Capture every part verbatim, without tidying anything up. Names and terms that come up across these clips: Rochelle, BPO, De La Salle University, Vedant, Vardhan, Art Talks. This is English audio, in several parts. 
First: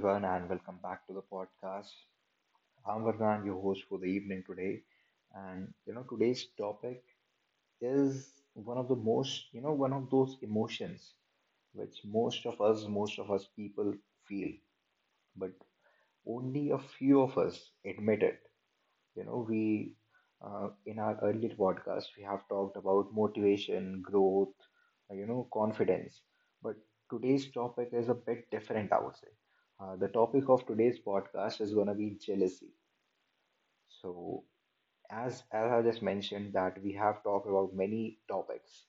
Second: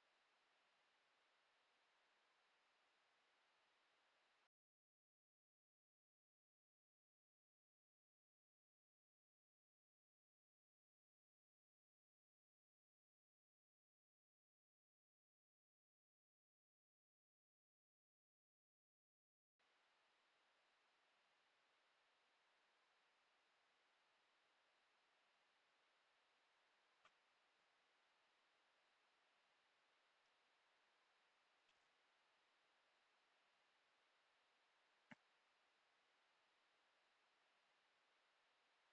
everyone and welcome back to the podcast. I'm Vardhan, your host for the evening today. And you know, today's topic is one of the most, you know, one of those emotions which most of us, most of us people feel, but only a few of us admit it. You know, we uh, In our earlier podcast we have talked about motivation, growth, uh, you know, confidence. But today's topic is a bit different, I would say. Uh, the topic of today's podcast is going to be jealousy. So, as as I just mentioned, that we have talked about many topics.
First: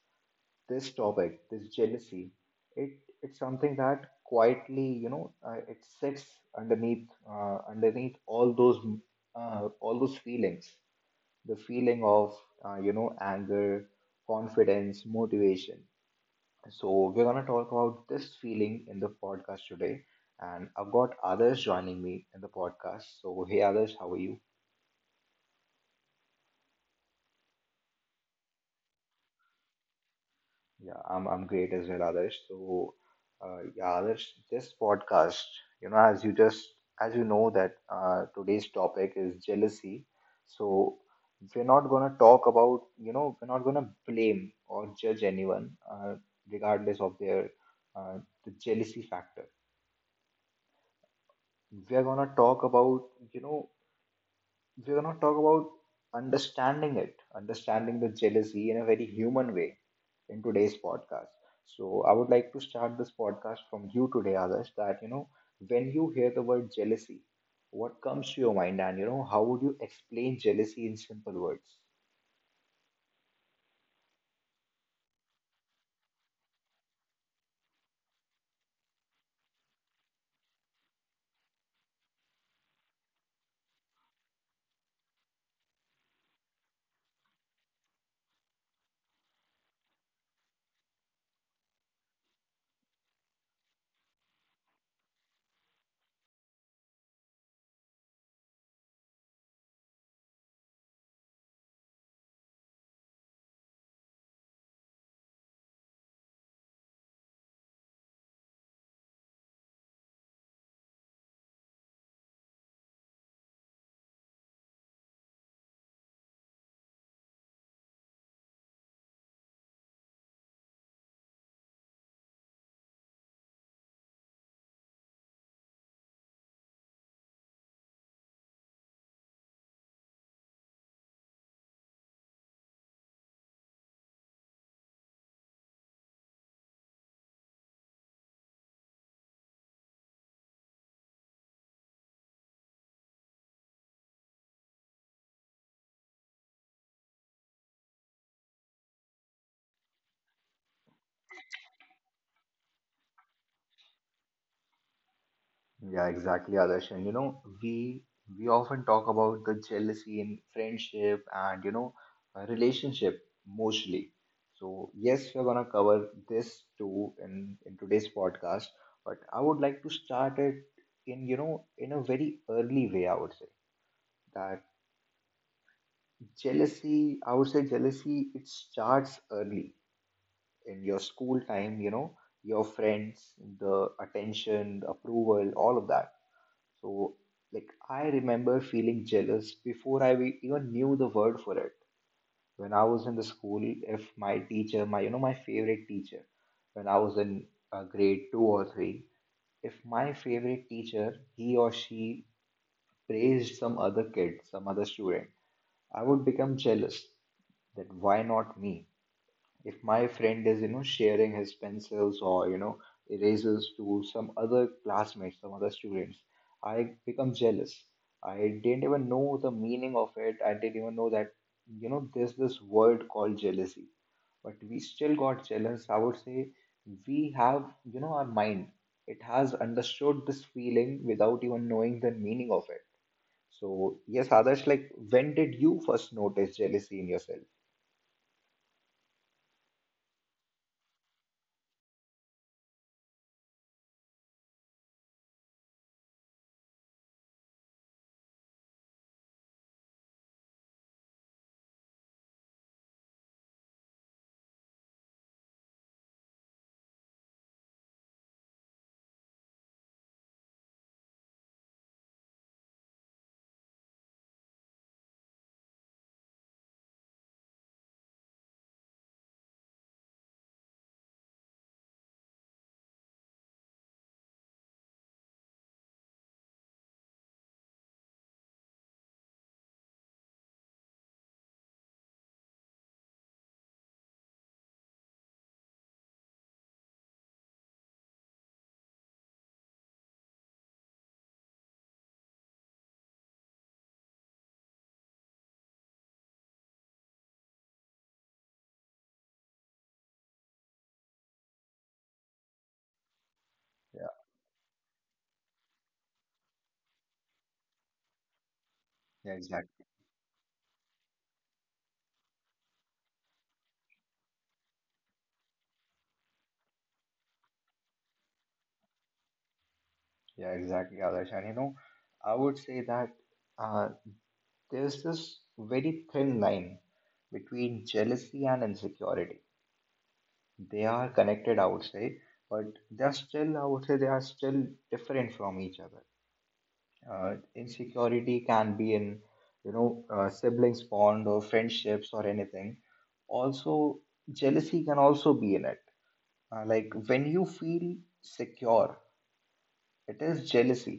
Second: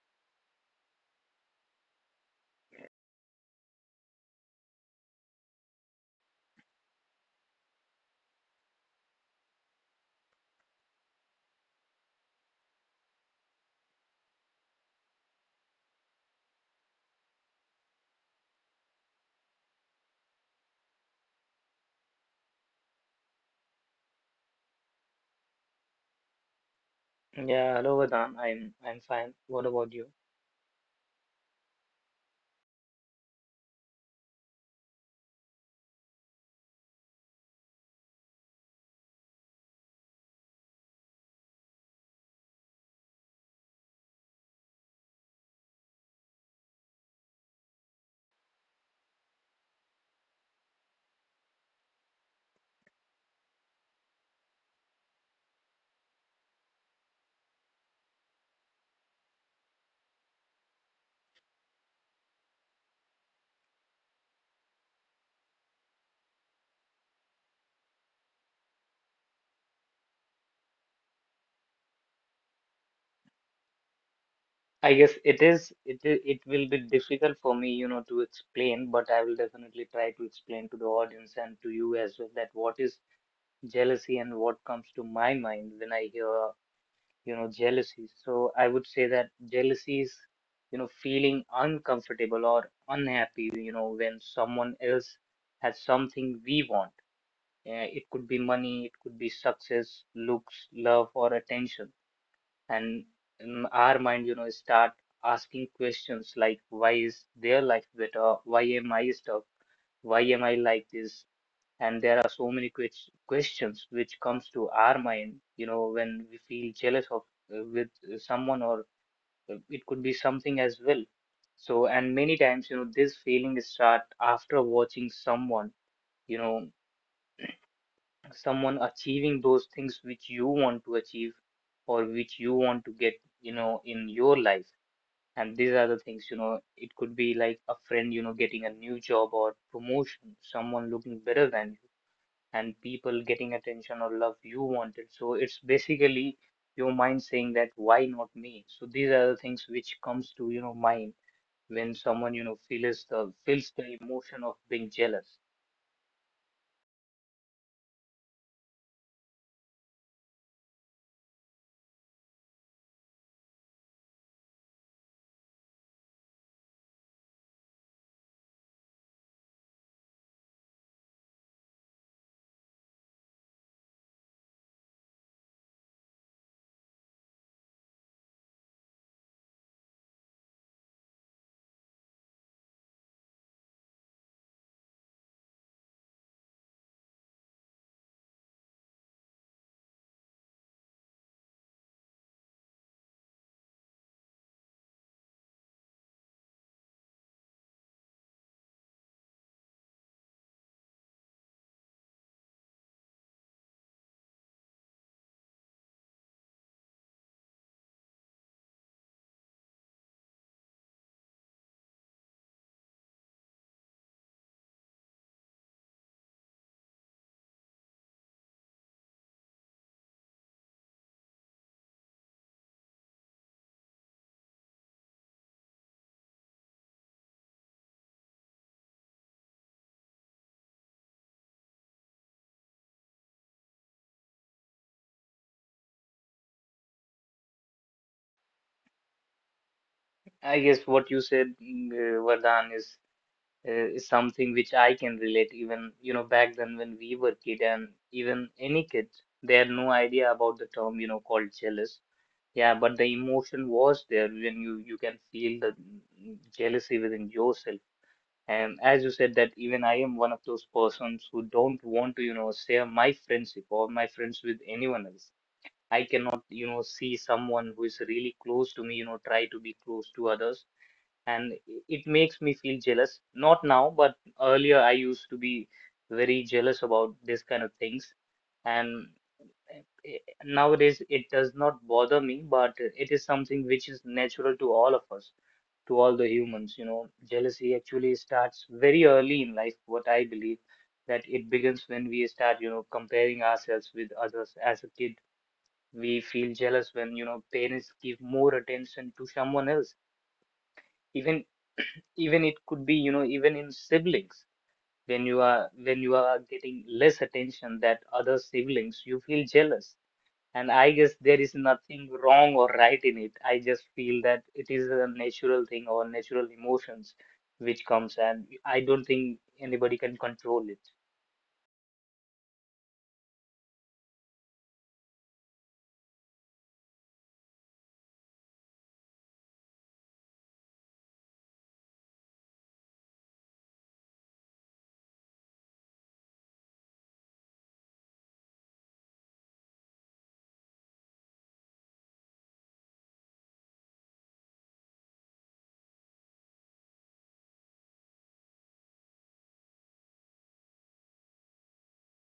This topic, this jealousy, it it's something that quietly, you know, uh, it sits underneath, uh, underneath all those, uh, all those feelings, the feeling of uh, you know anger, confidence, motivation. So we're going to talk about this feeling in the podcast today, and I've got others joining me in the podcast. So hey others, how are you? Yeah, hello Vedant. I'm I'm fine. What about you? Yeah, I'm I'm great as well, Adarsh. So, uh, yeah, Adarsh, this podcast, you know, as you just as you know, that uh, today's topic is jealousy. So, we're not gonna talk about, you know, we're not gonna blame or judge anyone, uh, regardless of their, uh, the jealousy factor. We're gonna talk about, you know, we're going to talk about understanding it, understanding the jealousy in a very human way in today's podcast. So, I would like to start this podcast from you today, Adarsh. That you know, when you hear the word jealousy, what comes to your mind, and you know, how would you explain jealousy in simple words? I guess it is it is, it will be difficult for me, you know, to explain, but I will definitely try to explain to the audience and to you as well that what is jealousy and what comes to my mind when I hear, you know, jealousy. So I would say that jealousy is, you know, feeling uncomfortable or unhappy, you know, when someone else has something we want. Uh, it could be money, it could be success, looks, love, or attention, and in our mind, you know, start asking questions like why is their life better, why am I stuck, why am I like this? And there are so many ques- questions which comes to our mind, you know, when we feel jealous of uh, with uh, someone, or uh, it could be something as well. So, and many times, you know, this feeling start after watching someone, you know, someone achieving those things which you want to achieve or which you want to get, you know, in your life. And these are the things, you know, it could be like a friend, you know, getting a new job or promotion, someone looking better than you, and people getting attention or love you wanted. So it's basically your mind saying that why not me? So these are the things which comes to, you know, mind when someone, you know, feels the feels the emotion of being jealous. Yeah, exactly, Adarsh. And you know, we we often talk about the jealousy in friendship and you know, uh, relationship mostly. So yes, we're gonna cover this too in in today's podcast. But I would like to start it in, you know in a very early way, I would say. That jealousy. I would say jealousy, it starts early in your school time. You know, your friends, the attention, the approval, all of that. So, like, I remember feeling jealous before I we- even knew the word for it. When I was in the school, if my teacher, my, you know, my favorite teacher, when I was in uh, grade two or three, if my favorite teacher, he or she, praised some other kid, some other student, I would become jealous. That why not me? If my friend is, you know sharing his pencils or, you know erasers to some other classmates, some other students, I become jealous. I didn't even know the meaning of it. I didn't even know that, you know there's this word called jealousy, but we still got jealous, I would say. We have, you know our mind, it has understood this feeling without even knowing the meaning of it. So yes others, like, when did you first notice jealousy in yourself? I guess what you said, mm, uh, Vardhan, is uh, is something which I can relate, even, you know, back then when we were kid, and even any kids, they had no idea about the term, you know, called jealous. Yeah, but the emotion was there when you you can feel the jealousy within yourself. And as you said, that even I am one of those persons who don't want to, you know, share my friendship or my friends with anyone else. I cannot, you know, see someone who is really close to me, you know, try to be close to others, and it makes me feel jealous. Not now, but earlier I used to be very jealous about this kind of things. And eh, nowadays it does not bother me, but it is something which is natural to all of us, to all the humans. You know, jealousy actually starts very early in life, what I believe. That it begins when we start, you know, comparing ourselves with others. As a kid, we feel jealous when, you know, parents give more attention to someone else, even even it could be, you know, even in siblings. When you Yeah, are when you are getting less attention that other siblings, you feel jealous. yeah, And I guess exactly. there is nothing wrong or right in it. I just feel that it is a natural thing or natural emotions which comes, and I don't think anybody can control it. Yeah, exactly, Adarsh. And you know, I would say that, uh, there's this very thin line between jealousy and insecurity. They are connected, I would say, but they're still, I would say, they are still different from each other. Uh, insecurity can be in, you know, uh, siblings bond or friendships or anything. Also, jealousy can also be in it. Uh, like, when you feel secure, it is jealousy.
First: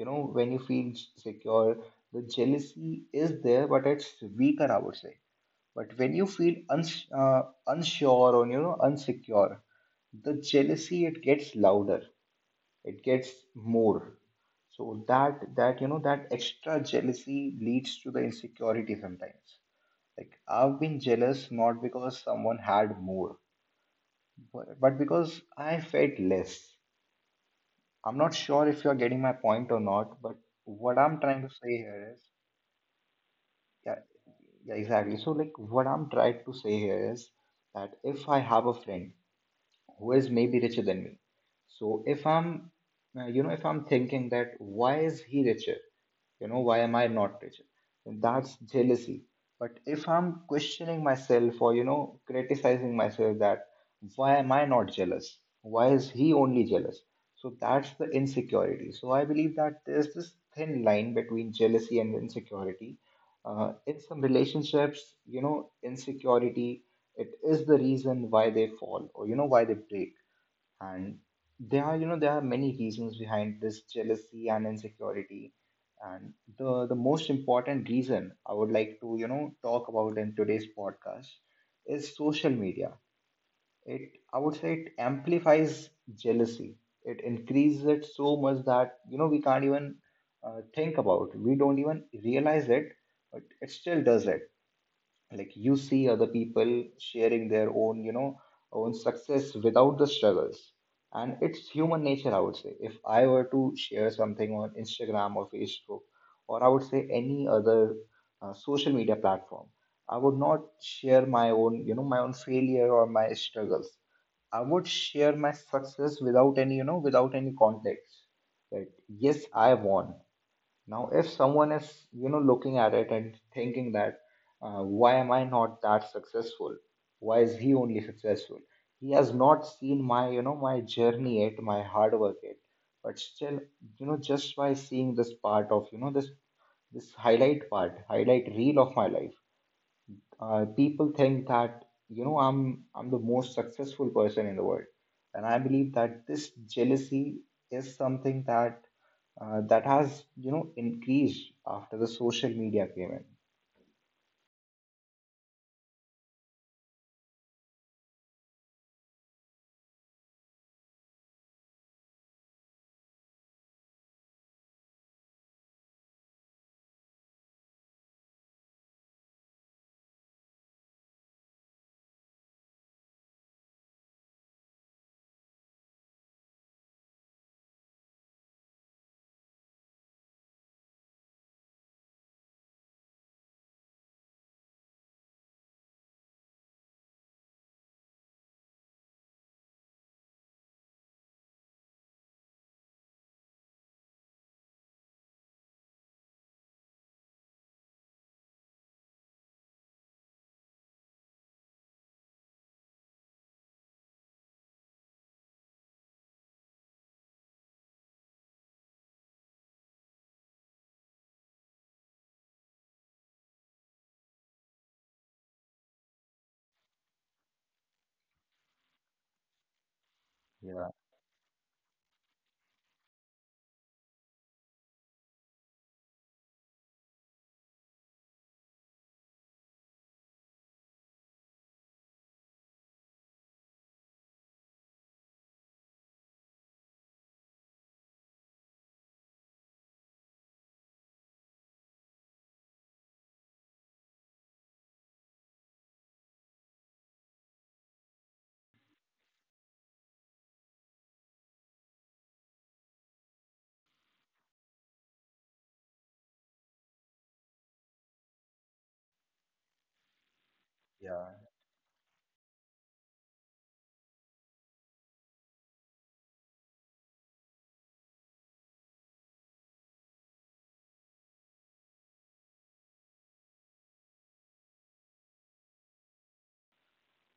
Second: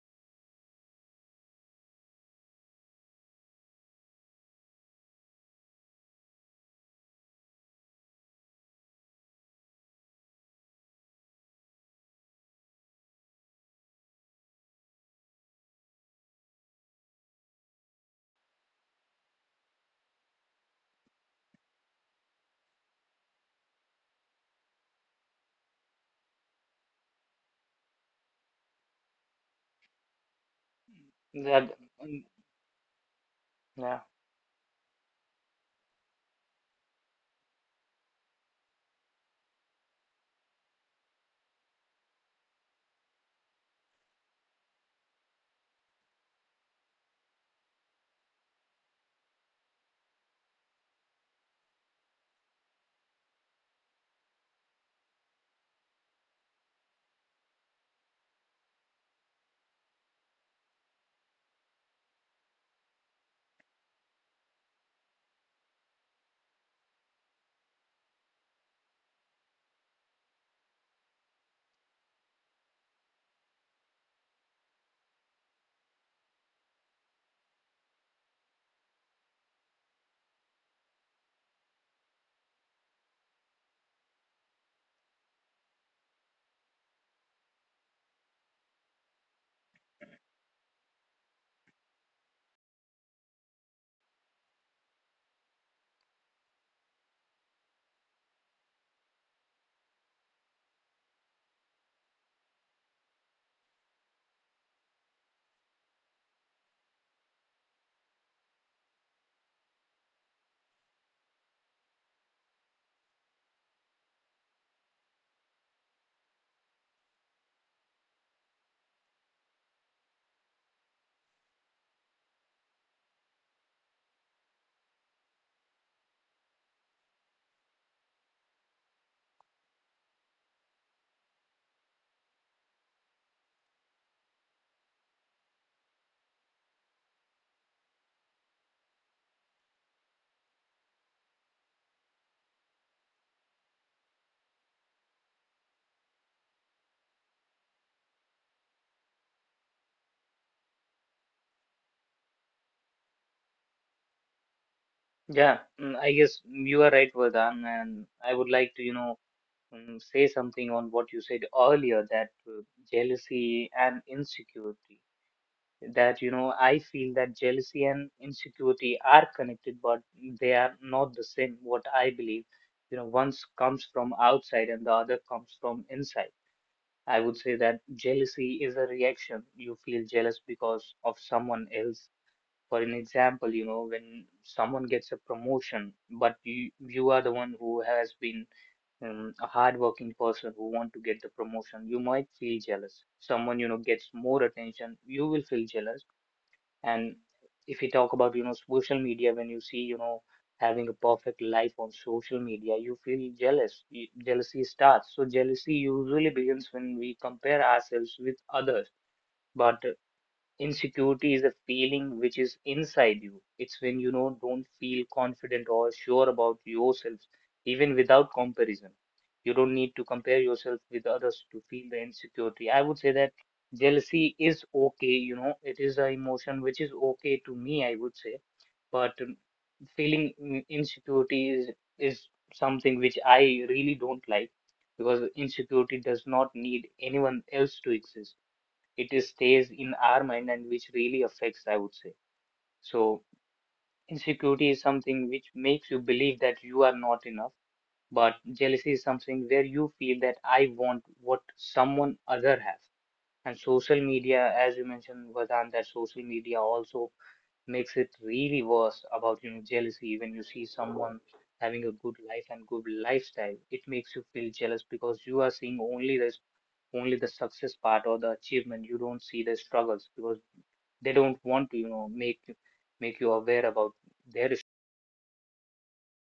You know, when you feel secure, the jealousy is there, but it's weaker, I would say. But when you feel uns- uh, unsure, or you know, unsecure, the jealousy, it gets louder, it gets more. So that that you know, that extra jealousy leads to the insecurity sometimes. Like, I've been jealous not because someone had more, but, but because I felt less. I'm not sure if you're getting my point or not, but what I'm trying to say That here is, mm, yeah, yeah. yeah, exactly. So, like, what I'm trying to say here is that if I have a friend who is maybe richer than me, so if I'm, uh, you know if I'm thinking that why is he richer, you know, why am I not richer? And that's jealousy. But if I'm questioning myself, or you know, criticizing myself, that why am I not jealous, why is he only jealous, so that's the insecurity. So I believe that there's this thin line between jealousy and insecurity. Uh, in some relationships, you know, insecurity, it is the reason why they fall, or you know, why they break. And there are, you know there are many reasons behind this jealousy and insecurity. And the the most important reason I would like to, you know talk about in today's podcast is social media. It, I would say, it amplifies jealousy, it increases it so much that, you know, we can't even, uh, think about, we don't even realize it, but it still does it. Like, you see other people sharing their own, you know own success without the struggles. And it's human nature, I would say. If I were to share something on Instagram or Facebook, or I would say any other, uh, social media platform, I would not share my own, you know my own failure or my struggles. I would share my success without any, you know, without any context. That yes, I won. Now, if someone is, you know, looking at it and thinking that, uh, why am I not that successful? Why is he only successful? He has not seen my, you know, my journey yet, my hard work yet. But still, you know, just by seeing this part of, you know, this this highlight part, highlight reel of my life, uh, people think that, you know, I'm I'm the most successful person in the world, and I believe that this jealousy is something that, uh, that has, you know, increased after the social media came in. Yeah, mm, I guess you are right, Vardhan, and I would like to, you know, um, say something on what you said earlier, that uh, jealousy and insecurity, that you know, I feel that jealousy and insecurity are connected, but they are not the same, what I believe. You know, once comes from outside and the other comes from inside. I would say that jealousy is a reaction. You feel jealous because of someone else. For an example, you know, when someone gets a promotion, but you you are the one who has been, um, a hardworking person who want to get the promotion, you might feel jealous. Someone, you know, gets more attention, you will feel jealous. And if you talk about, you know, social media, when you see, you know, having a perfect life on social media, you feel jealous. Y- Jealousy starts. So jealousy usually begins when we compare ourselves with others. But insecurity is a feeling which is inside you. It's when you know don't feel confident or sure about yourself, even without comparison. You don't Yeah, need to compare yourself with others to feel the insecurity. I would say that jealousy is okay, you know, it is an emotion which is okay to me, I would say, but um, feeling, mm, insecurity is is something which I really don't like, because insecurity does not need anyone else to exist. It is stays in our mind, and which really affects, I would say. So insecurity is something which makes you believe that you are not enough, but jealousy is something where you feel that I want what someone other has. And social media, as you mentioned, Vadan, that social media also makes it really worse about, you know, jealousy. When you see yeah, someone having a good life and good lifestyle, it makes you feel jealous because you are seeing only this, only the success part or the achievement. You don't see the struggles, because they don't want to, you know, make make you aware about their issue.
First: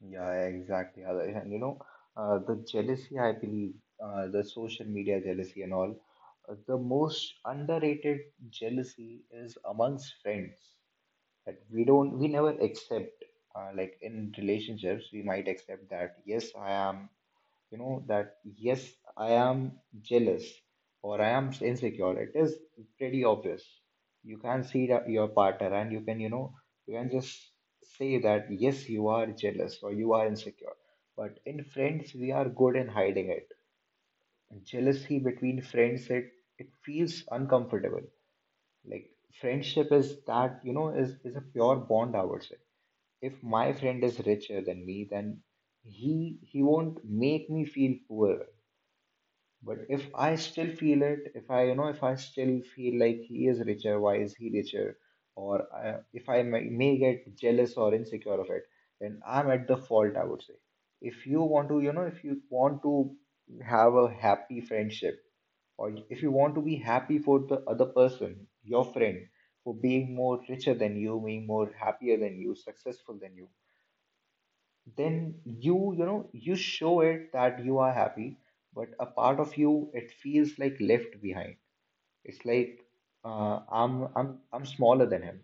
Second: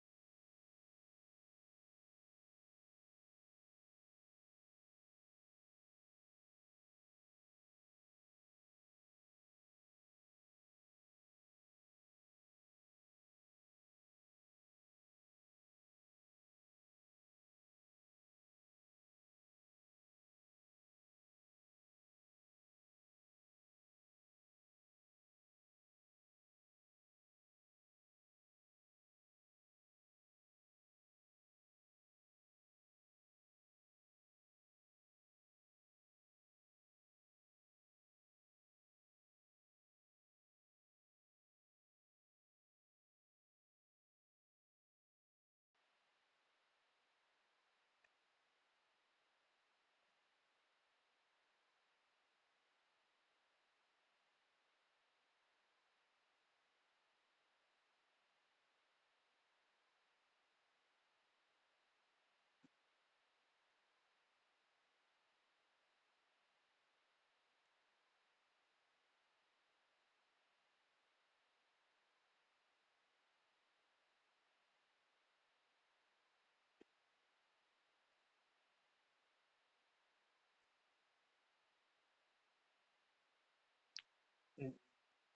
yeah, exactly. Adarsh. And you know, uh, the jealousy, I believe, uh, the social media jealousy and all, uh, the most underrated jealousy is amongst friends. That we don't we never accept, uh, like in relationships we might accept that yes I am, you know, that yes I am jealous, or I am insecure. It is pretty obvious. You can see that your partner and you can, you know you can just say that yes, you are jealous or you are insecure. But in friends, we are good in hiding it. Jealousy between friends, it it feels uncomfortable. Like, friendship is that, you know, is is a pure bond, I would say. If my friend is richer than me, then he he won't make me feel poor. But if I still feel it, if I, you know, if I still feel like he is richer, why is he richer, or I, if I may, may get jealous or insecure of it, then I'm at the fault, I would say. If you want to, you know if you want to have a happy friendship, or if you want to be happy for the other person, your friend, for being more richer than you, being more happier than you, successful than you, then you you know you show it that you are happy. But a part of you, it feels like left behind. It's like, uh, i'm i'm I'm smaller than him.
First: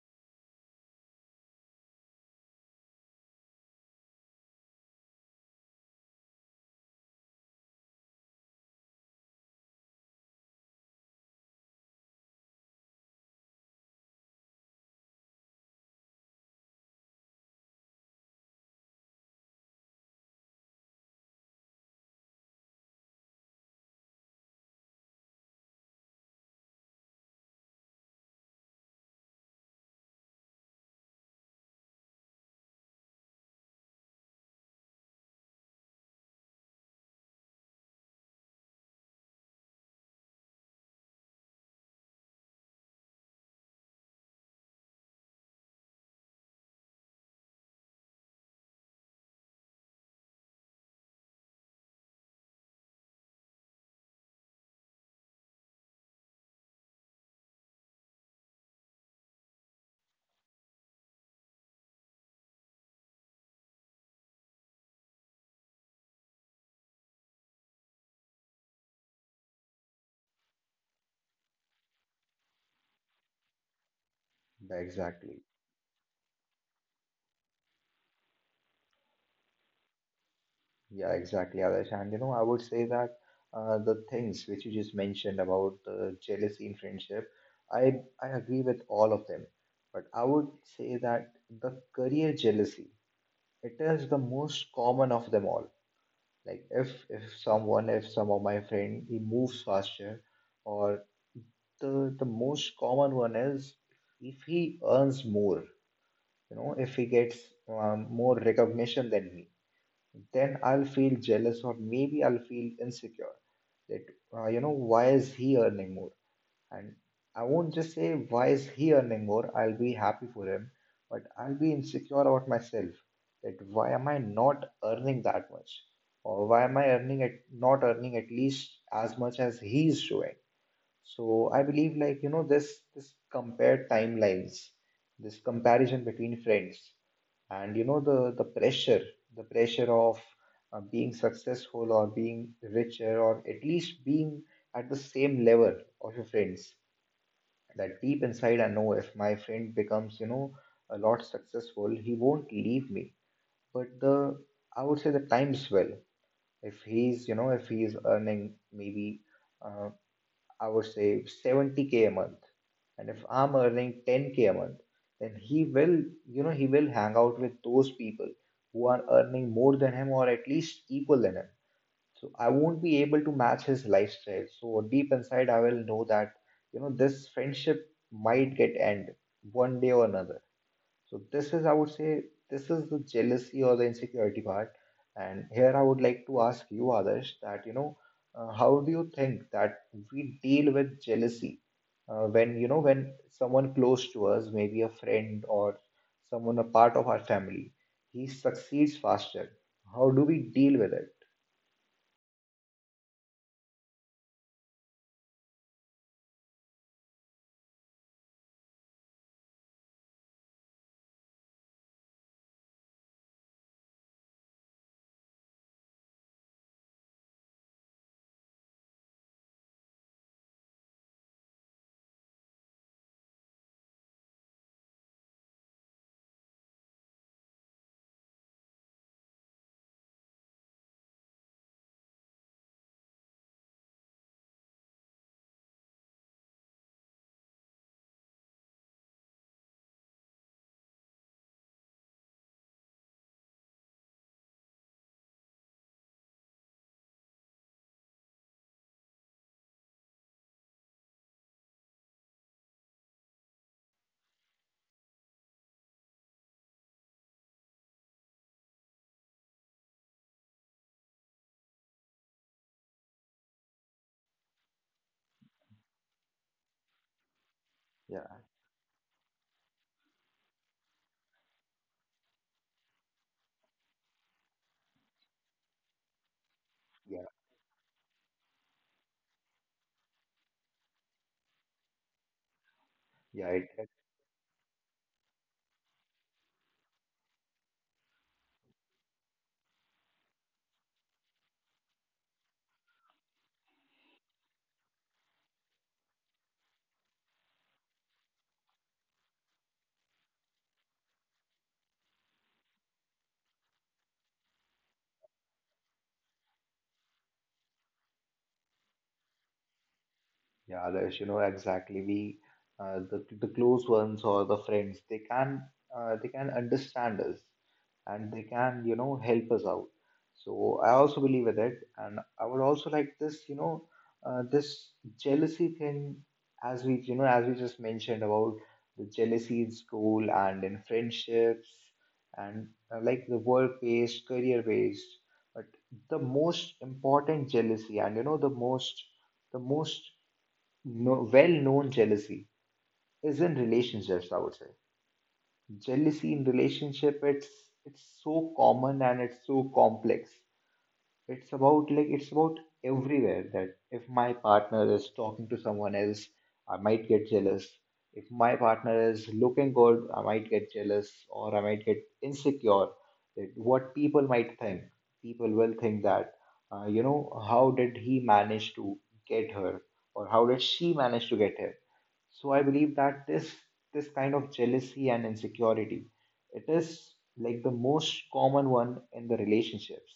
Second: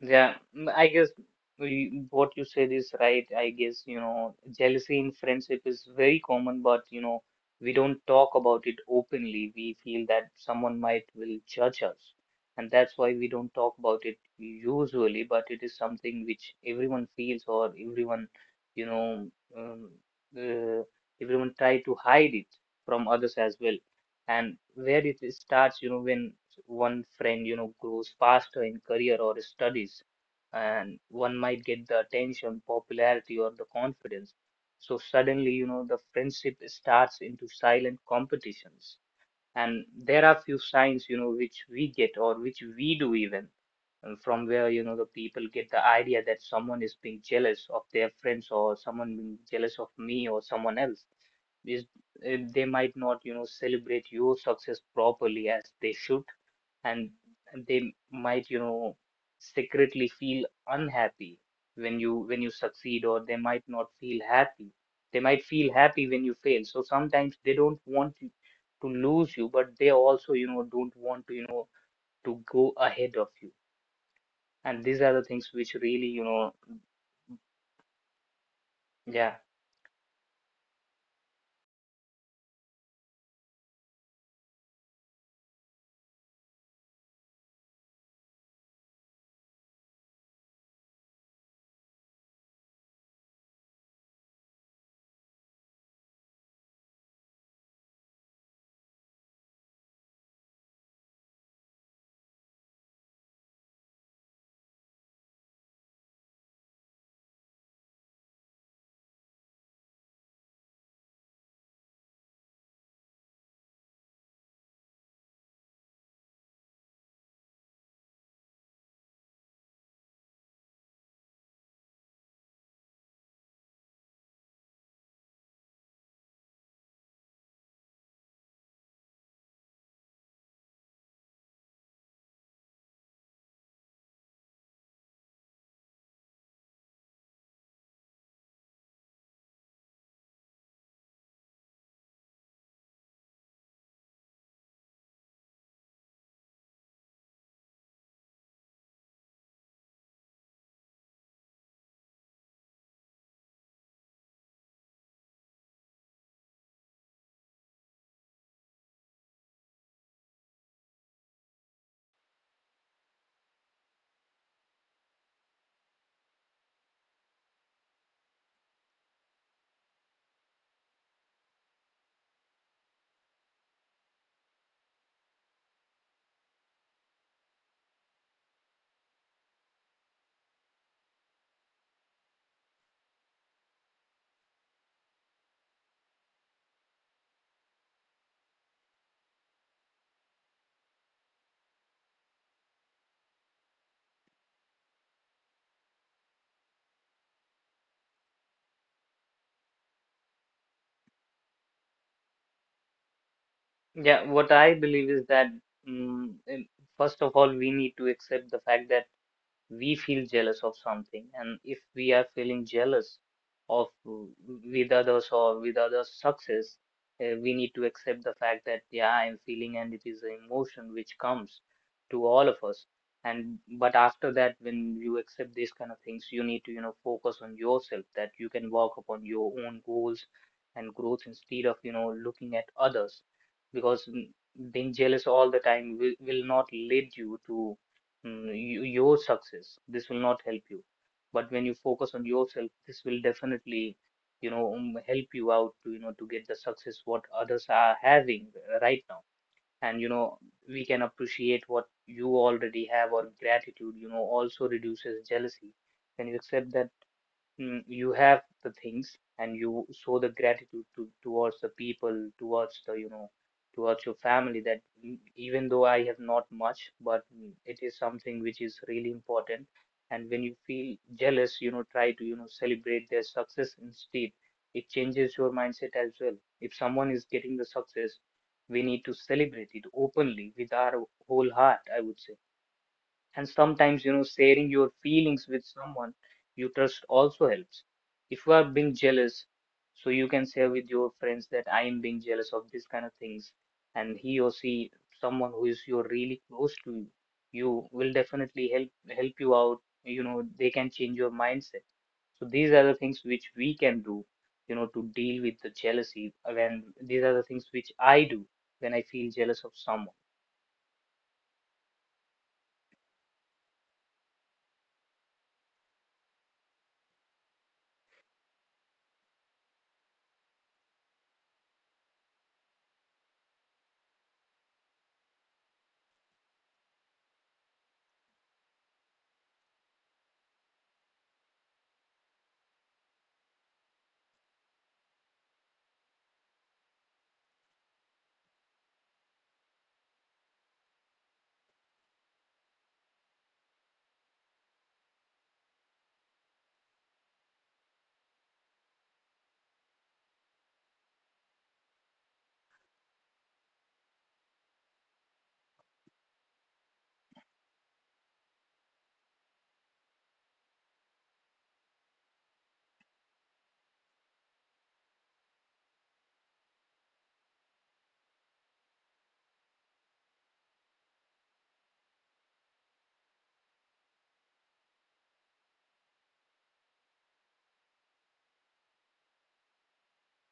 Yeah, mm, I guess we, what you said is right. I guess, you know, jealousy in friendship is very common, but, you know, we don't talk about it openly. We feel that someone might will judge us, and that's why we don't talk about it usually, but it is something which everyone feels, or everyone, you know, um, uh, everyone try to hide it from others as well. And where it starts, you know, when one friend, you know, grows faster in career or studies, and one might get the attention, popularity, or the confidence. So suddenly, you know, the friendship starts into silent competitions. And there are few signs, you know, which we get or which we do even, and from where, you know, the people get the idea that someone is being jealous of their friends, or someone being jealous of me or someone else is, eh, they might not, you know, celebrate your success properly as they should. And they might, you know, secretly feel unhappy when you when you succeed, or they might not feel happy. They might feel happy when you fail. So sometimes they don't want you to lose you, but they also, you know, don't want to, you know, to go ahead of you. Yeah, And exactly. these are the things which really, you know, yeah. Yeah exactly, Adarsh. And you know, I would say that, uh, the things which you just mentioned about the jealousy in friendship, i i agree with all of them. But I would say that the career jealousy, it is the most common of them all. Like, if if someone, if some of my friend, he moves faster, or the the most common one is if he earns more. You know, if he gets, um, more recognition than me, then I'll feel jealous, or maybe I'll feel insecure that, uh, you know why is he earning more? And I won't just say, why is he earning more? I'll be happy for him, but I'll be insecure about myself. That why am I not earning that much? Or why am I earning at not earning at least as much as he's doing? So I believe like, you know, this this compared timelines, this comparison between friends, and you know, the the pressure, the pressure of, uh, being successful or being richer, or at least being at the same level of your friends. That deep inside I know if my friend becomes, you know, a lot successful, he won't leave me. But the, I would say, the times will. If he's, you know, if he's earning maybe, uh, I would say, seventy k a month, and if I'm earning ten k a month, then he will, you know, he will hang out with those people who are earning more than him, or at least equal than him. So I won't be able to match his lifestyle. So deep inside, I will know that, you know, this friendship might get end one day or another. So this is, I would say, this is the jealousy or the insecurity part. And here I would like to ask you, Adarsh, that, you know, uh, how do you think that we deal with jealousy uh, when, you know, when someone close to us, maybe a friend or someone a part of our family, he succeeds faster. How do we deal with it? Yeah, what I believe is that, mm, in- first of all, we need to accept the fact that we feel jealous of something. And if we are feeling jealous of with others, or with others success, uh, we need to accept the fact that, yeah, I'm feeling, and it is an emotion which comes to all of us. And but after that, when you accept these kind of things, you need to, you know, focus on yourself, that you can work upon your own goals and growth instead of, you know, looking at others. Because, mm, being jealous all the time will, will not lead you to, mm, you, your success. This will not help you. But when you focus on yourself, this will definitely, you know, um, help you out to, you know, to get the success what others are having, uh, right now. And, you know, we can appreciate what you already have, or gratitude, you know, also reduces jealousy. When you accept that, mm, you have the things, and you show the gratitude to, towards the people, towards the, you know, towards your family, that, mm, even though I have not much, but, mm, it is something which is really important. And when you feel jealous, you know, try to, you know, celebrate their success instead. It changes your mindset as well. If someone is Yeah. getting the success, we need to celebrate it openly with our whole heart, I would say. And Yeah, it. sometimes, you know, sharing your feelings with someone you trust also helps. If you are being jealous, so you can share with your friends that I am being jealous of this kind of things, and he or she, someone who is you're really close to, you will definitely help, help you out. You know, they can change your mindset. So these are the things which we can do, you know, to deal with the jealousy. When these are the things which I do when I feel jealous of someone. Yeah, Adarsh, you know exactly. We, uh, the the close ones or the friends, they can uh, they can understand us, and they can you know help us out. So I also believe in it, and I would also like this, you know uh, this jealousy thing, as we you know as we just mentioned about the jealousy in school and in friendships, and uh, like the work based, career based, but the most important jealousy, and you know the most, the most no, well-known jealousy is in relationships. I would say jealousy in relationship, it's it's so common and it's so complex. It's about, like, it's about everywhere, that if my partner is talking to someone else, I might get jealous. If my partner is looking good, I might get jealous, or I might get insecure. That what people might think. People will think that, uh, you know, how did he manage to get her, or how did she manage to get him? So I believe that this this kind of jealousy and insecurity, it is like the most common one in the relationships.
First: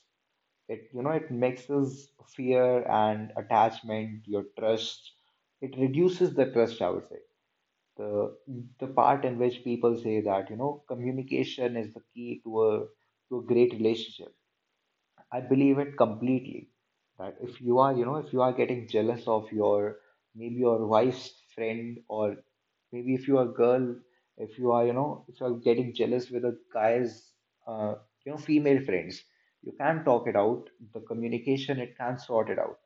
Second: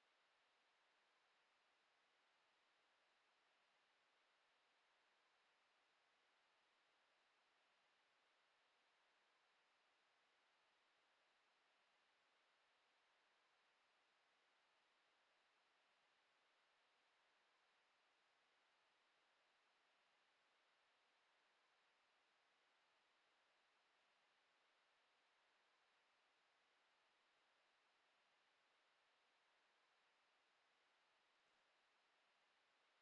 It you know it mixes fear and attachment, your trust. It reduces the trust, I would say. The the part in which people say that, you know, communication is the key to a to a great relationship, I believe it completely. That if you are, you know, if you are getting jealous of your, maybe your wife's friend, or maybe if you are a girl, if you are, you know, if you are getting jealous with a guy's, uh, you know, female friends, you can talk it out. The communication, it can sort it out.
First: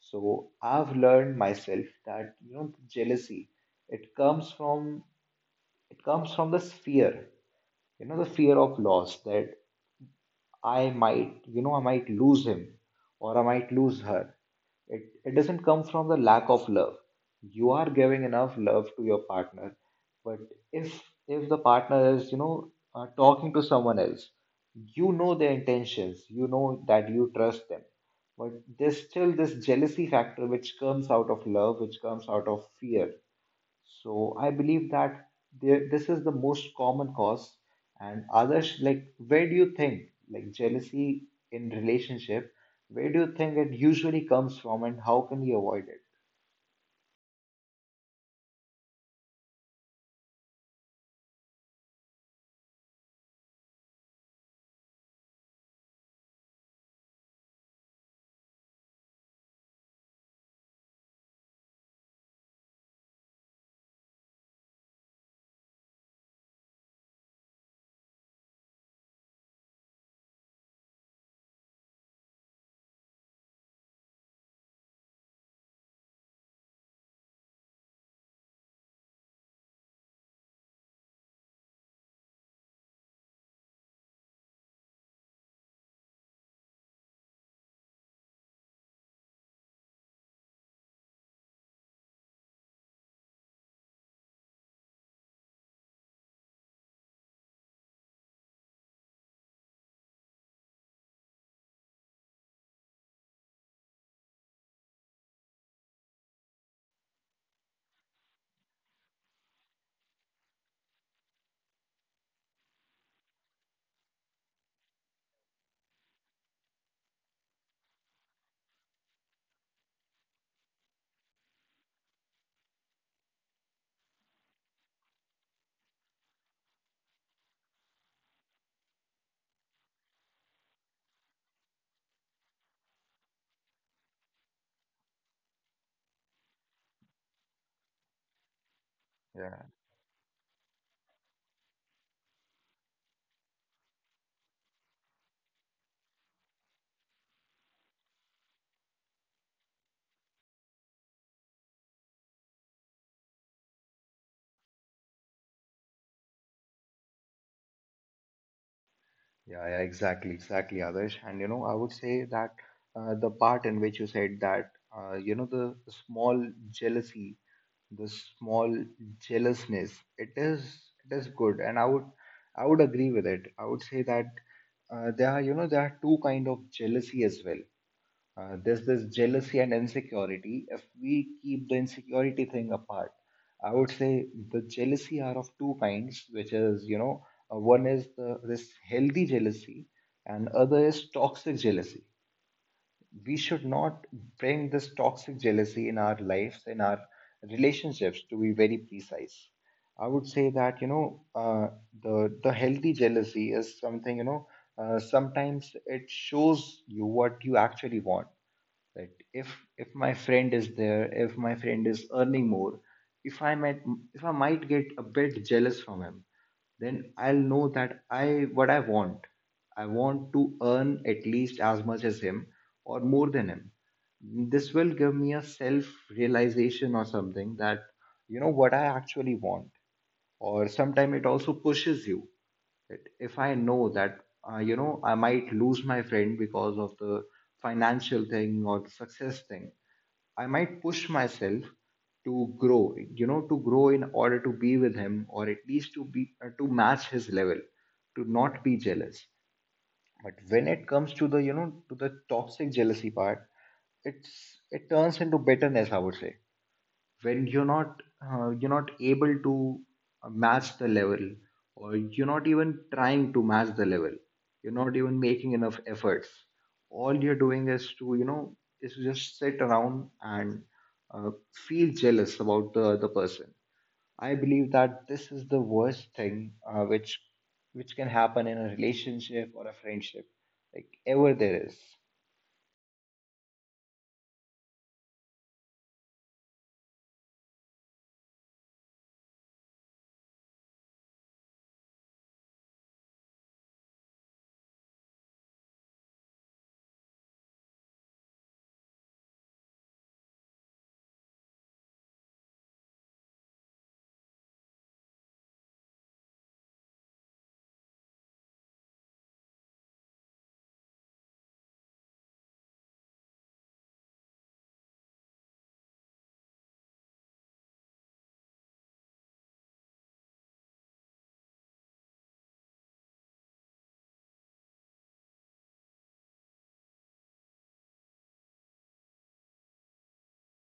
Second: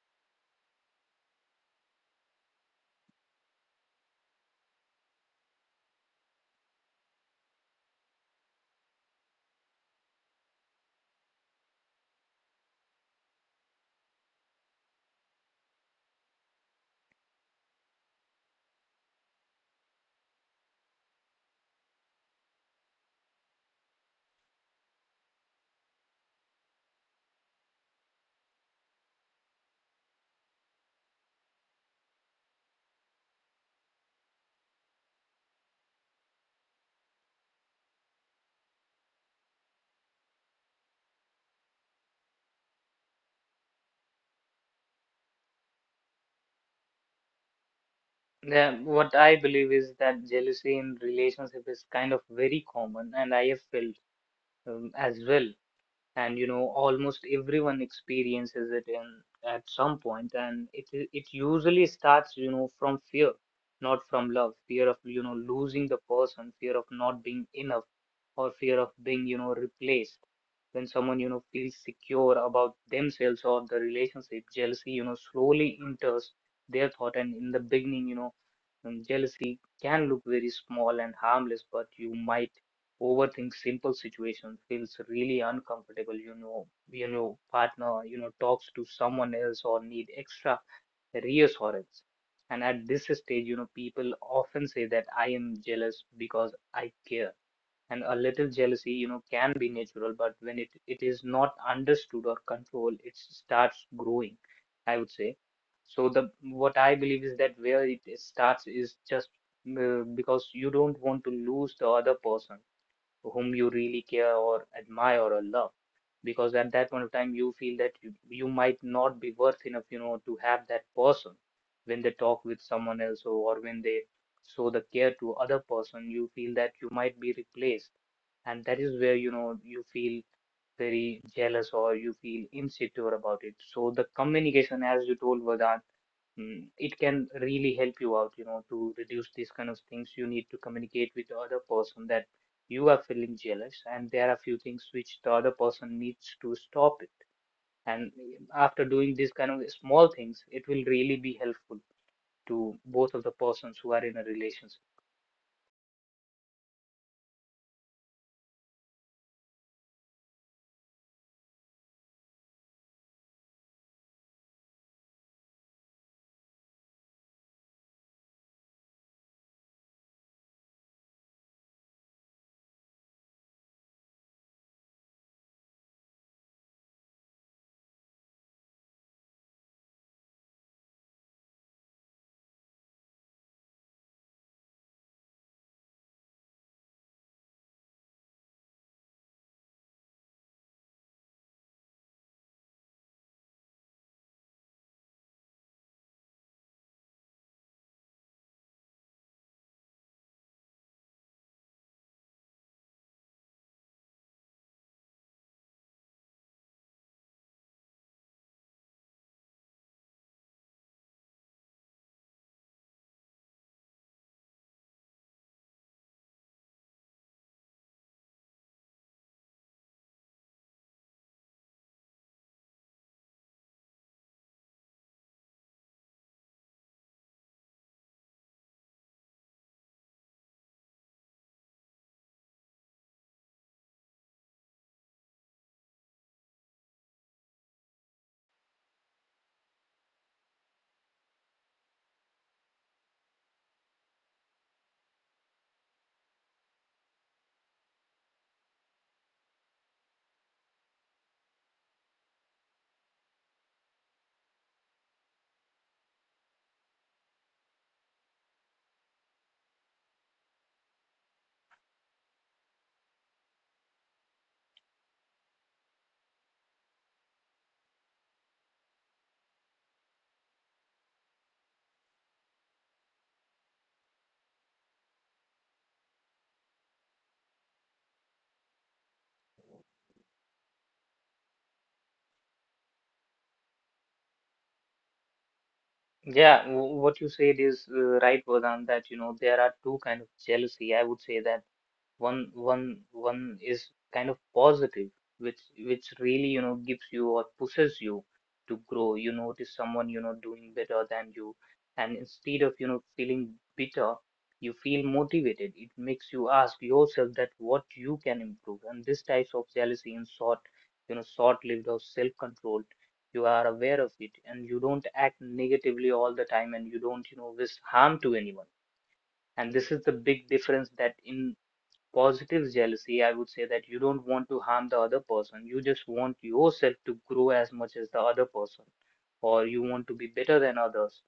So I've learned myself that, you know, jealousy, it comes from, it comes from this fear, you know, the fear of loss, that I might, you know, I might lose him, or I might lose her. It, it doesn't come from the lack of love. You are giving enough love to your partner, but if if the partner is, you know, uh, talking to someone else, you know their intentions. You know that you trust them, but there's still this jealousy factor, which comes out of love, which comes out of fear. So I believe that there, this is the most common cause. And others, like, where do you think, like, jealousy in relationship, where do you think it usually comes from, and how can we avoid it? Yeah, what I believe is that jealousy in relationship is kind of very common, and I have felt, um, as well. And you know, almost everyone experiences it in at some point, and it i- it usually starts, you know, from fear, not from love. Fear of, you know, losing the person, fear of not being enough, or fear of being, you know, replaced. When someone, you know, feels secure about themselves or the relationship, jealousy, you know, slowly enters their thought. And in the beginning, you know, um, jealousy can look very small and harmless, but you might overthink simple situations, feels really uncomfortable. You know, you know, partner, you know, talks to someone else or need extra reassurance. And at this stage, you know, people often say that I am jealous because I care. And a little jealousy, you know, can be natural, but when it, it is not understood or controlled, it starts growing, I would say. So the what I believe is that where it starts is just uh, because you don't want to lose the other person whom you really care or admire or love. Because at that point of time, you feel that you, you might not be worth enough, you know, to have that person. When they talk with someone else, or or when they show the care to other person, you feel that you might be replaced. And that is where, you know, you feel very jealous or you feel insecure about it. So the communication, as you told Vedant, Mm, it can really help you out, you know, to reduce these kind of Yeah. things. You need to communicate with the other person that you are feeling jealous, and there are few things which the other person needs to stop it. And eh, after doing these kind of small things, it will really be helpful to both of the persons who are in a relationship. Yeah, yeah, exactly, exactly, Adarsh. And you know, I would say that uh, the part in which you said that, uh, you know, the small jealousy, the small jealousness, it is it is good, and I would I would agree with it. I would say that, uh, there are you know there are two kind of jealousy as well. uh, there's this jealousy and insecurity. If we keep the insecurity thing apart, I would say the jealousy are of two kinds, which is, you know, uh, one is the, this healthy jealousy, and other is toxic jealousy. We should not bring this toxic jealousy in our lives, in our relationships, to be very precise. I would say that, you know, uh, the, the healthy jealousy is something, you know, uh, sometimes it shows you what you actually want. That if if my friend is there if my friend is earning more, if i might if i might get a bit jealous from him, then I'll know that I what I want, I want to earn at least as much as him, or more than him. This will give me a self realization, or something, that, you know, what I actually want. Or sometimes it also pushes you. Right? If I know that, uh, you know, I might lose my friend because of the financial thing or the success thing, I might push myself to grow, you know, to grow in order to be with him, or at least to be uh, to match his level, to not be jealous. But when it comes to the, you know, to the toxic jealousy part, it's it turns into bitterness, I would say. When you're not uh, you're not able to uh, match the level, or you're not even trying to match the level, you're not even making enough efforts. All you're doing is to, you know is to just sit around and uh, feel jealous about the other person. I believe that this is the worst thing, uh, which which can happen in a relationship or a friendship, like, ever there is. Yeah, w- what you said is uh, right, Vedant, that you know there are two kind of jealousy. I would say that one one one is kind of positive, which which really, you know, gives you or pushes you to grow. You notice someone, you know, doing better than you, and instead of, you know, feeling bitter, you feel motivated. It makes you ask yourself that what you can improve, and this types of jealousy in short, you know, short lived or self controlled. You are aware of it and you don't act negatively all the time, and you don't, you know, wish harm to anyone. And this is the big difference, that in positive jealousy, I would say that you don't want to harm the other person. You just want yourself to grow as much as the other person, or you want to be better than others.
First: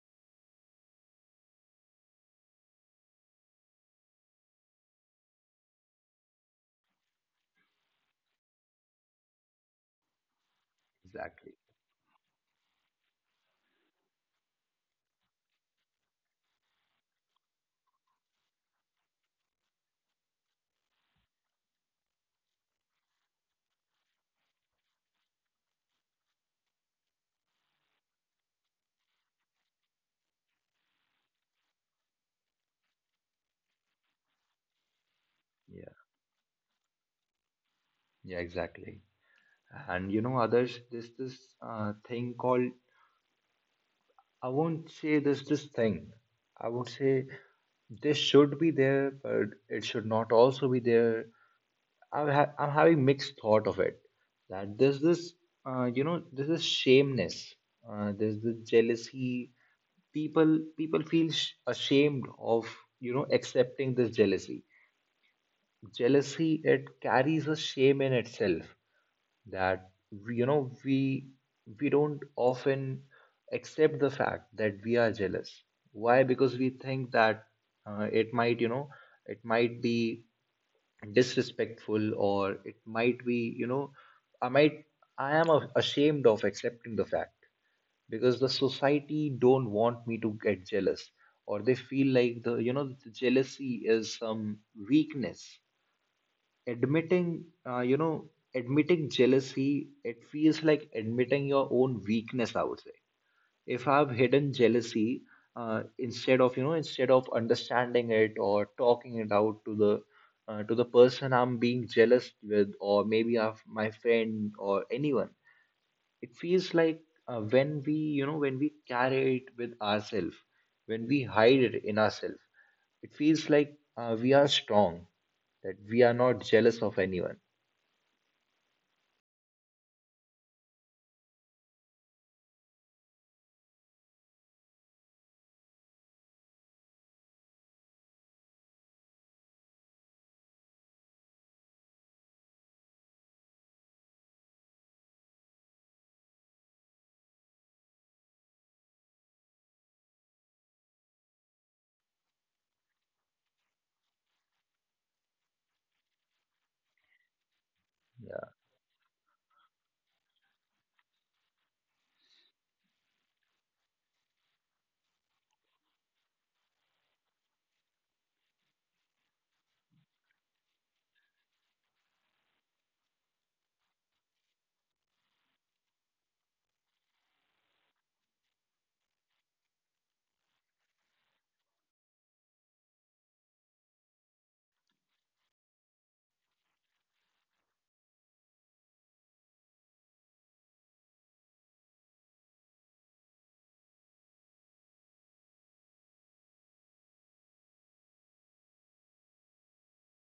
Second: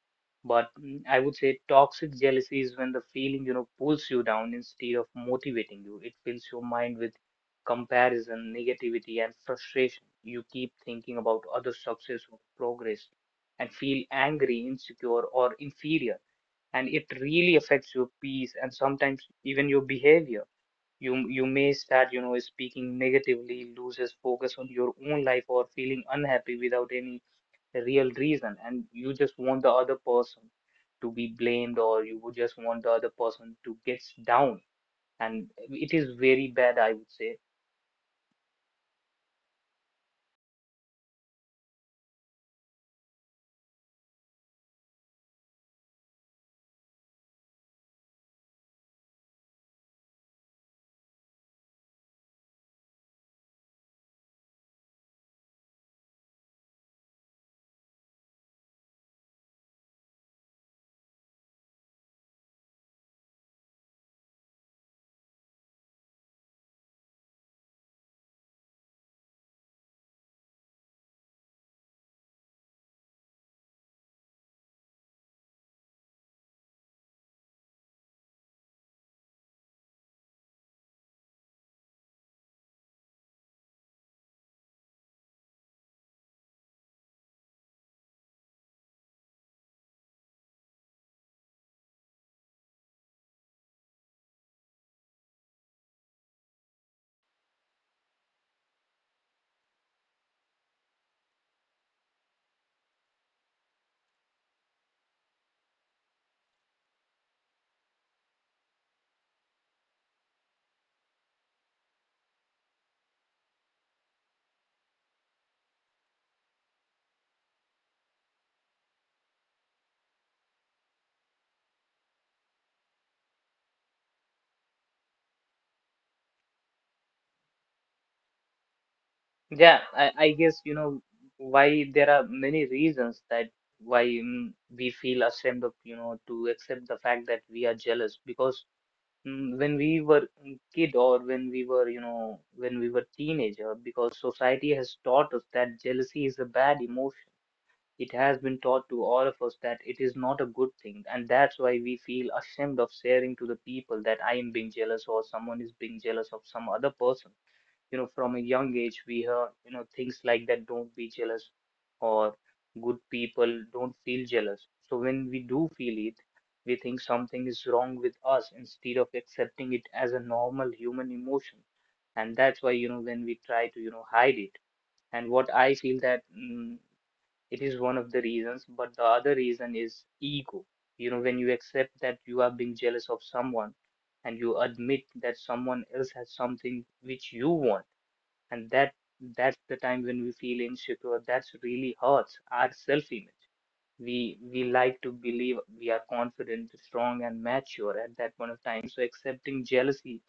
But mm, I would say toxic jealousy is when the feeling, you know, pulls you down instead of motivating you. It fills your mind with comparison, negativity, and frustration. You keep thinking about Exactly. other success or progress, and feel angry, insecure, or inferior. And it really affects your peace and sometimes even your behavior. You you may start, you know, speaking negatively, loses focus on your own life, or feeling unhappy without any real reason, and you just want the other person to be blamed, or you would just want the other person to get down, and Yeah. it is very bad, I would say. Yeah, exactly. And you know, others, there's this uh, thing called, I won't say there's this thing, I would say this should be there, but it should not also be there. I'm, ha- I'm having mixed thought of it, that there's this, uh, you know, there's this shameness, uh, there's this jealousy. People, people feel sh- ashamed of, you know, accepting this jealousy. Jealousy, it carries a shame in itself, that you know we we don't often accept the fact that we are jealous. Why? Because we think that, uh, it might you know it might be disrespectful, or it might be you know I might i am a- ashamed of accepting the fact, because the society don't want me to get jealous, or they feel like the you know the jealousy is some weakness. Admitting, uh, you know admitting jealousy, it feels like admitting your own weakness, I would say. If I've hidden jealousy, uh, instead of, you know instead of understanding it, or talking it out to the, uh, to the person I'm being jealous with, or maybe of my friend, or anyone, it feels like, uh, when we you know when we carry it with ourselves, when we hide it in ourselves, it feels like, uh, we are strong, that we are not jealous of anyone. Yeah, I, I guess, you know, why there are many reasons that why, mm, we feel ashamed of, you know, to accept the fact that we are jealous. Because mm, when we were, mm, kid, or when we were, you know, when we were teenager, because society has taught us that jealousy is a bad emotion. It has been taught to all of us that it is not a good thing, and that's why we feel ashamed of sharing to the people that I am being jealous or someone is being jealous of some other person. You know, Yeah. from a young age we hear, you know, things like that don't be jealous, or good people don't feel jealous. So when we do feel it, we think something is wrong with us instead of accepting it as a normal human emotion. And that's why, you know, when we try to, you know, hide it. And what I feel that, mm, it is one of the reasons, but the other reason is ego. You know, when you accept that you are being jealous of someone, and you admit that someone else has something which you want, and that that's the time when we feel insecure. That's really hurts our self image. We we like to believe we are confident, strong and mature at that point of time. So accepting jealousy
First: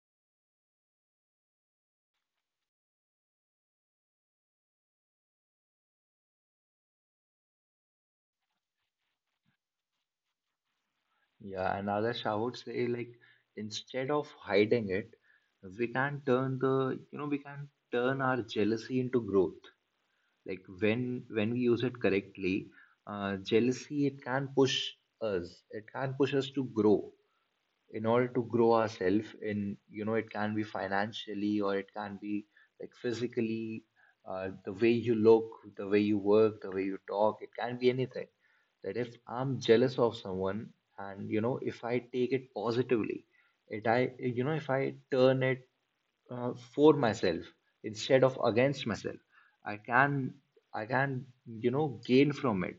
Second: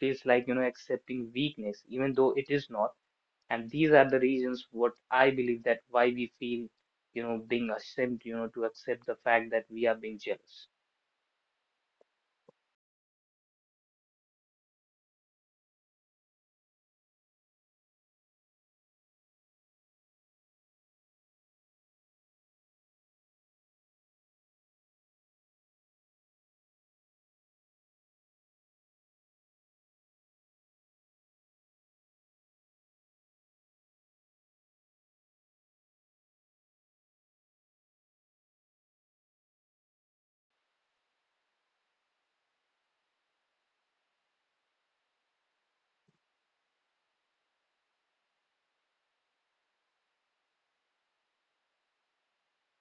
feels like, you know, accepting weakness, even though it is not. And these are the reasons what I believe that why we feel, you know, being ashamed, you know, to accept the fact that we are being jealous. Yeah, and Adarsh, I would say, like, instead of hiding it, we can turn the, you know we can turn our jealousy into growth. Like, when when we use it correctly, uh, jealousy, it can push us. It can push us to grow, in order to grow ourselves in, you know it can be financially, or it can be, like, physically, uh, the way you look, the way you work, the way you talk, it can be anything. That if I'm jealous of someone, and you know, if I take it positively, it I you know if I turn it, uh, for myself, instead of against myself, i can i can, you know gain from it.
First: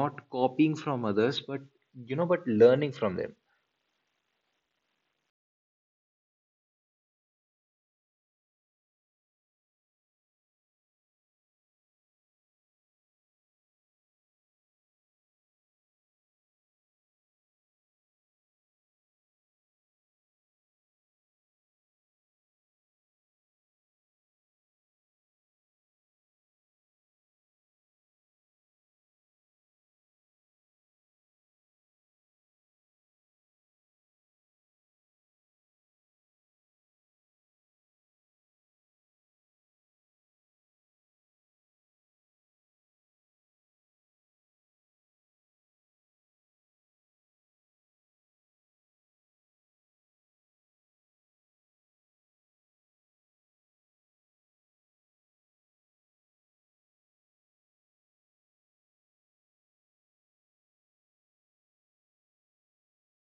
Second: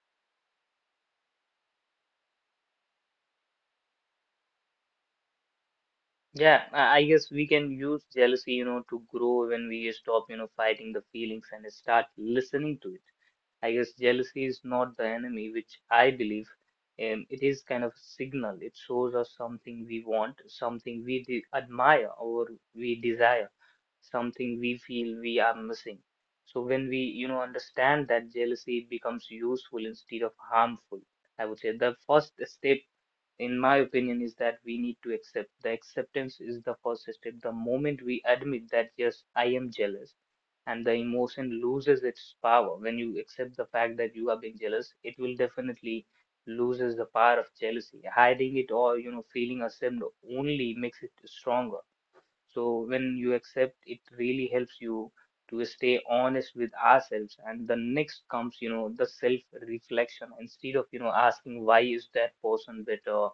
Not copying from others, but you know but learning from them. Yeah, i I guess we can use jealousy, you know, to grow when we stop, you know, fighting the feelings and start listening to it. I guess jealousy is not the enemy, which I believe. Um, it is kind of a signal. It shows us something we want, something we de- admire or we desire, something we feel we are missing. So when we, you know, understand that jealousy, it becomes useful instead of harmful. I would say the first step, in my opinion, is that we need to accept. The acceptance is the first step. The moment we admit that yes, I am jealous, and the emotion loses its power. When you accept the fact that you are being jealous, it will definitely loses the power of jealousy. Hiding it, or, you know, feeling ashamed, only makes it stronger. So when you accept, it really helps you to stay honest with ourselves. And the next comes, you know, the self-reflection. Instead of, you know, asking why is that person better,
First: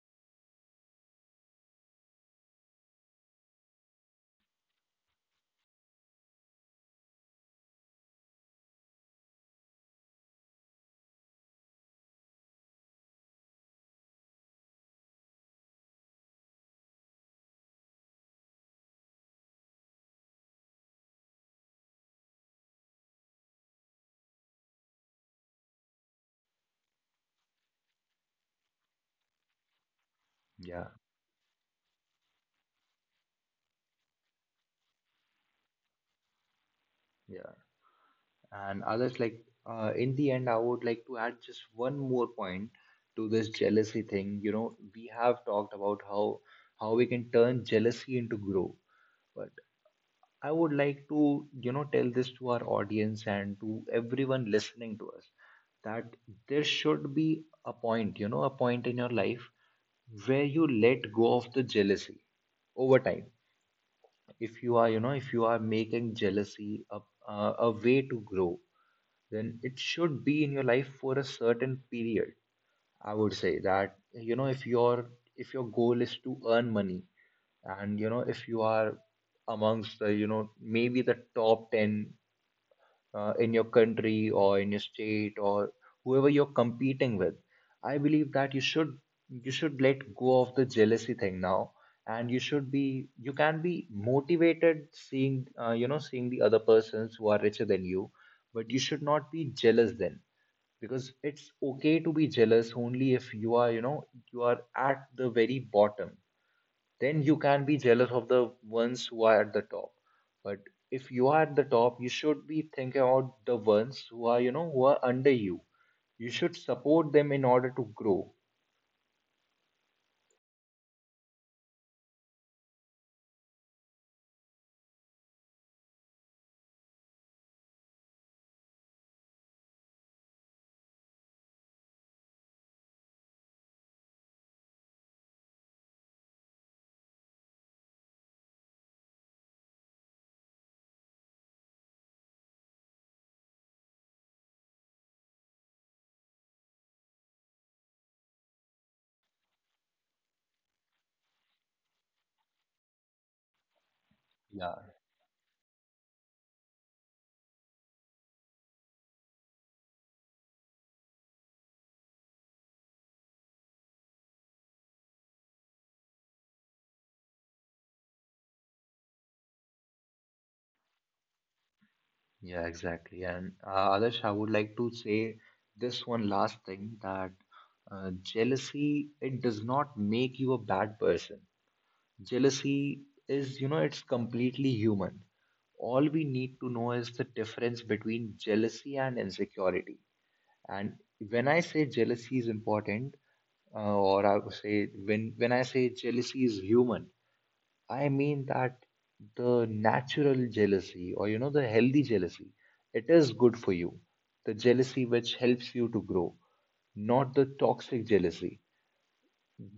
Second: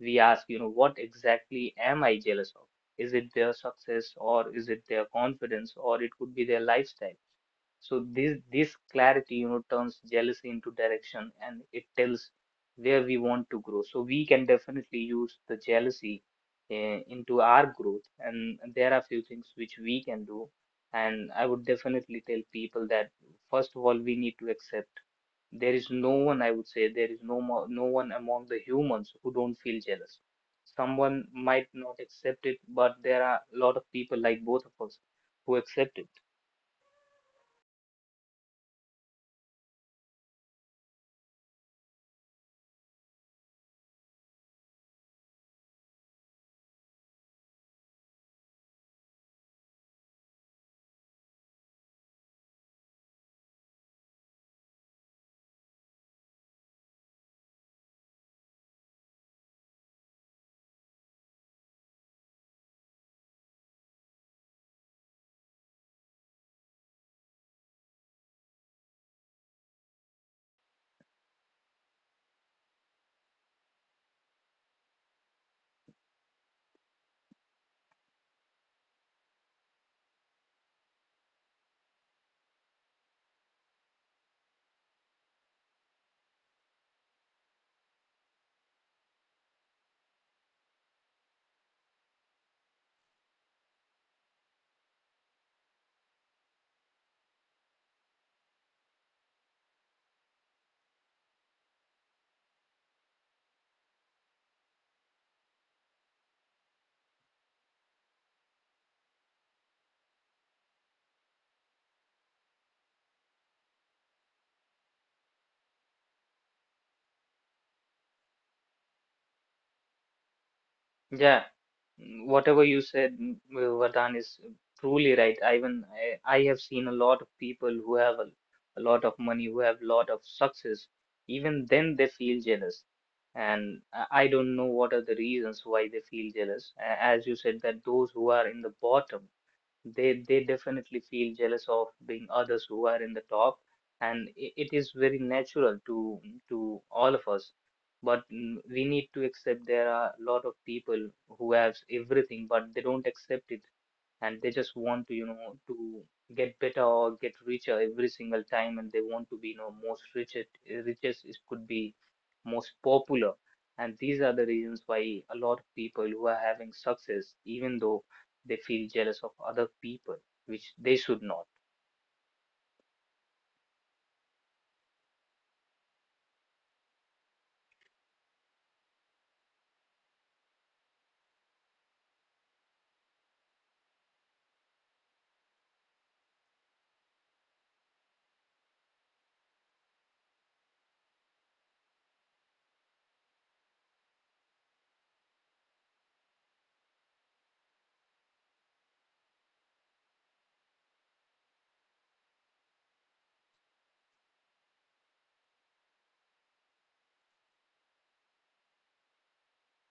we ask, you know, what exactly am I jealous of? Is it their success, or is it their confidence, or it could be their lifestyle? So this this clarity, you know, turns jealousy into direction, and it tells where we want to grow. So we can definitely use the jealousy uh, into our growth. And there are few things which we can do. And I would definitely tell people that first of all, we need to accept there is no one, I would say, there is no more, no one among the humans who don't feel jealous. Yeah. Someone might not accept it, but there are a lot of people like both of us who accept it. Yeah. And others, like, uh, in the end, I would like to add just one more point to this jealousy thing. You know, we have talked about how how we can turn jealousy into grow. But I would like to, you know, tell this to our audience, and to everyone listening to us, that there should be a point, you know, a point in your life, where you let go of the jealousy over time. If you are you know if you are making jealousy a, a, a way to grow, then it should be in your life for a certain period. I would say that, you know, if your if your goal is to earn money, and you know, if you are amongst the you know maybe the top ten, uh, in your country, or in your state, or whoever you're competing with, I believe that you should you should let go of the jealousy thing now. And you should be you can be motivated, seeing, uh, you know, seeing the other persons who are richer than you, but you should not be jealous then, because it's okay to be jealous only if you are you know you are at the very bottom. Then you can be jealous of the ones who are at the top, but if you are at the top, you should be thinking about the ones who are you know who are under you. You should support them, in order to grow. Yeah, mm, whatever you said, mm, uh, Vardhan, is truly right. I even I, I have seen a lot of people who have a, a lot of money, who have a lot of success. Even then, they feel jealous, and I I don't know what are the reasons why they feel jealous. A- As you said, that those who are in the bottom, they they definitely feel jealous of being others who are in the top. And i- it is very natural to to all of us. But mm, we need to accept there are a lot of people who have everything but they don't accept it, and they just Yeah. want to, you know, to get better or get richer every single time, and they want to be, you know, most richest. Richest is- could be most popular. And these are the reasons why a lot of people who are having success, even though, they feel jealous of other people, which they should not. Yeah, exactly. And, uh, Adarsh, I would like to say this one last thing, that, uh, jealousy, it does not make you a bad person. Jealousy is, you know, It's completely human. All we need to know is the difference between jealousy and insecurity. And when I say jealousy is important, uh, or I would say, when when I say jealousy is human, I mean that the natural jealousy, or you know, the healthy jealousy, it is good for you. The jealousy which helps you to grow, not the toxic jealousy.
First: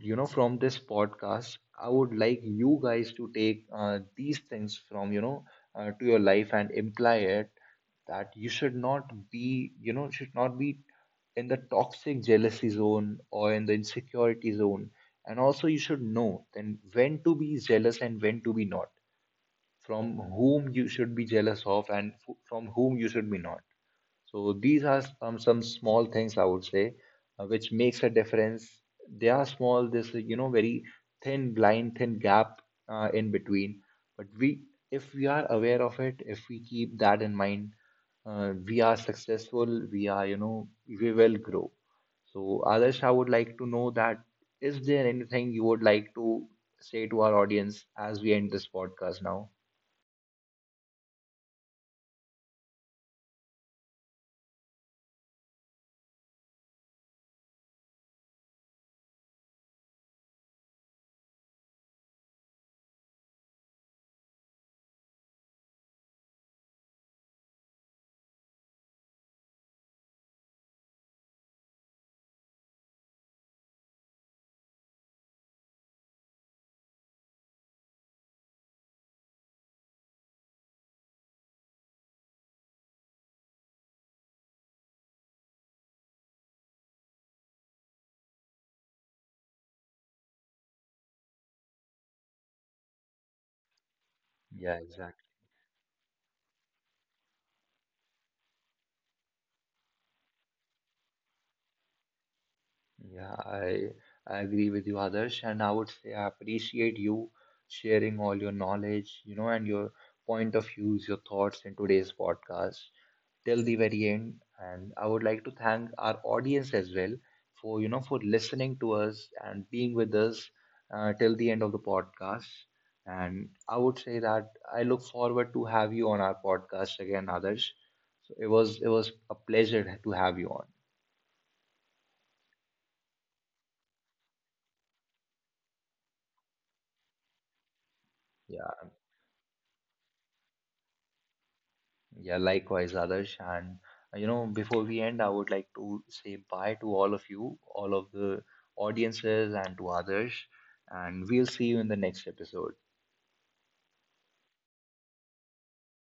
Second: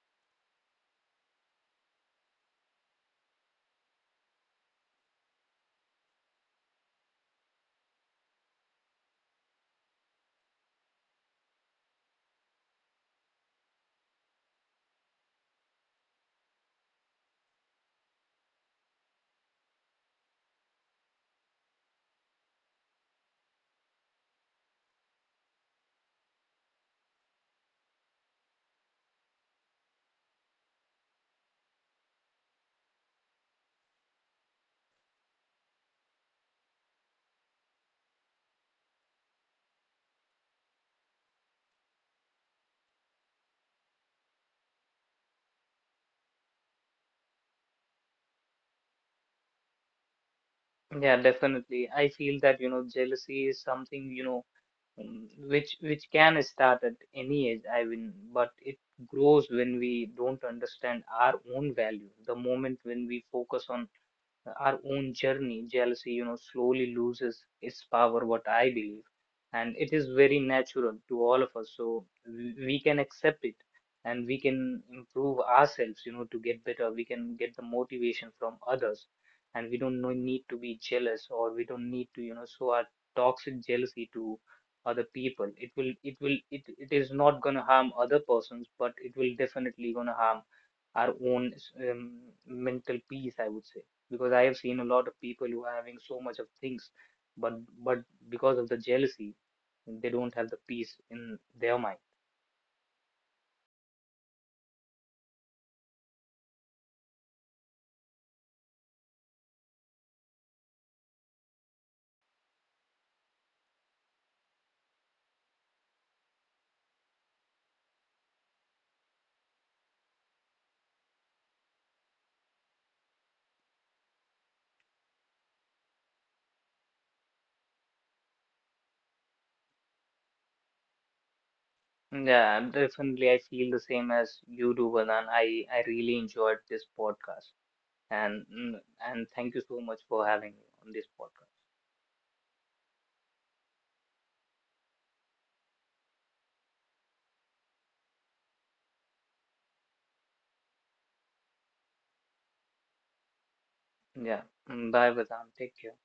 You know, from this podcast, I would like you guys to take, uh, these things from, you know uh, to your life, and imply it. That you should not be you know should not be in the toxic jealousy zone, or in the insecurity zone. And also, you should know then, when to be jealous and when to be not, from whom you should be jealous of, and from whom you should be not. So these are some, some small things, I would say, uh, which makes a difference. They are small. This, you know, very thin blind, thin gap, uh, in between. But we, if we are aware of it, if we keep that in mind, uh, we are successful. We are you know we will grow. So Adarsh, I would like to know that, is there anything you would like to say to our audience as we end this podcast now? Yeah, definitely I feel that, you know, jealousy is something, you know, um, which which can start at any age, I mean, but it grows when we don't understand our own value. The moment when we focus on our own journey, jealousy, you know, slowly loses its power, what I believe. And it is very natural to all of us. So we we can accept it, and we can improve ourselves, you know, to get better. We can get the motivation from others. And we don't no- need to be jealous, or we don't need to, you know, show our toxic jealousy to other people. It will, it will, it, it is not going to harm other persons, but it will definitely going to harm our own um, mental peace, I would say. Because I have Yeah, seen a exactly. lot of people who are having so much of things, but but because of the jealousy, they don't have the peace in their mind. Yeah, I I agree with you, Adarsh, and I would say I appreciate you sharing all your knowledge, you know, and your point of views, your thoughts in today's podcast till the very end. And I would like to thank our audience as well for, you know, for listening to us, and being with us, uh, till the end of the podcast. And I would say that I look forward to have you on our podcast again, Adarsh. So it was it was a pleasure to have you on. Yeah, definitely I feel the same as you do, Vanan. I I really enjoyed this podcast, and Yeah. mm, and thank you so much for having me on this podcast. Yeah, likewise, Adarsh. And, uh, you know, before we end, I would like to say bye to all of you, all of the audiences, and to others, and we'll see you in the next episode. Yeah, mm, bye, Vanan. Take care.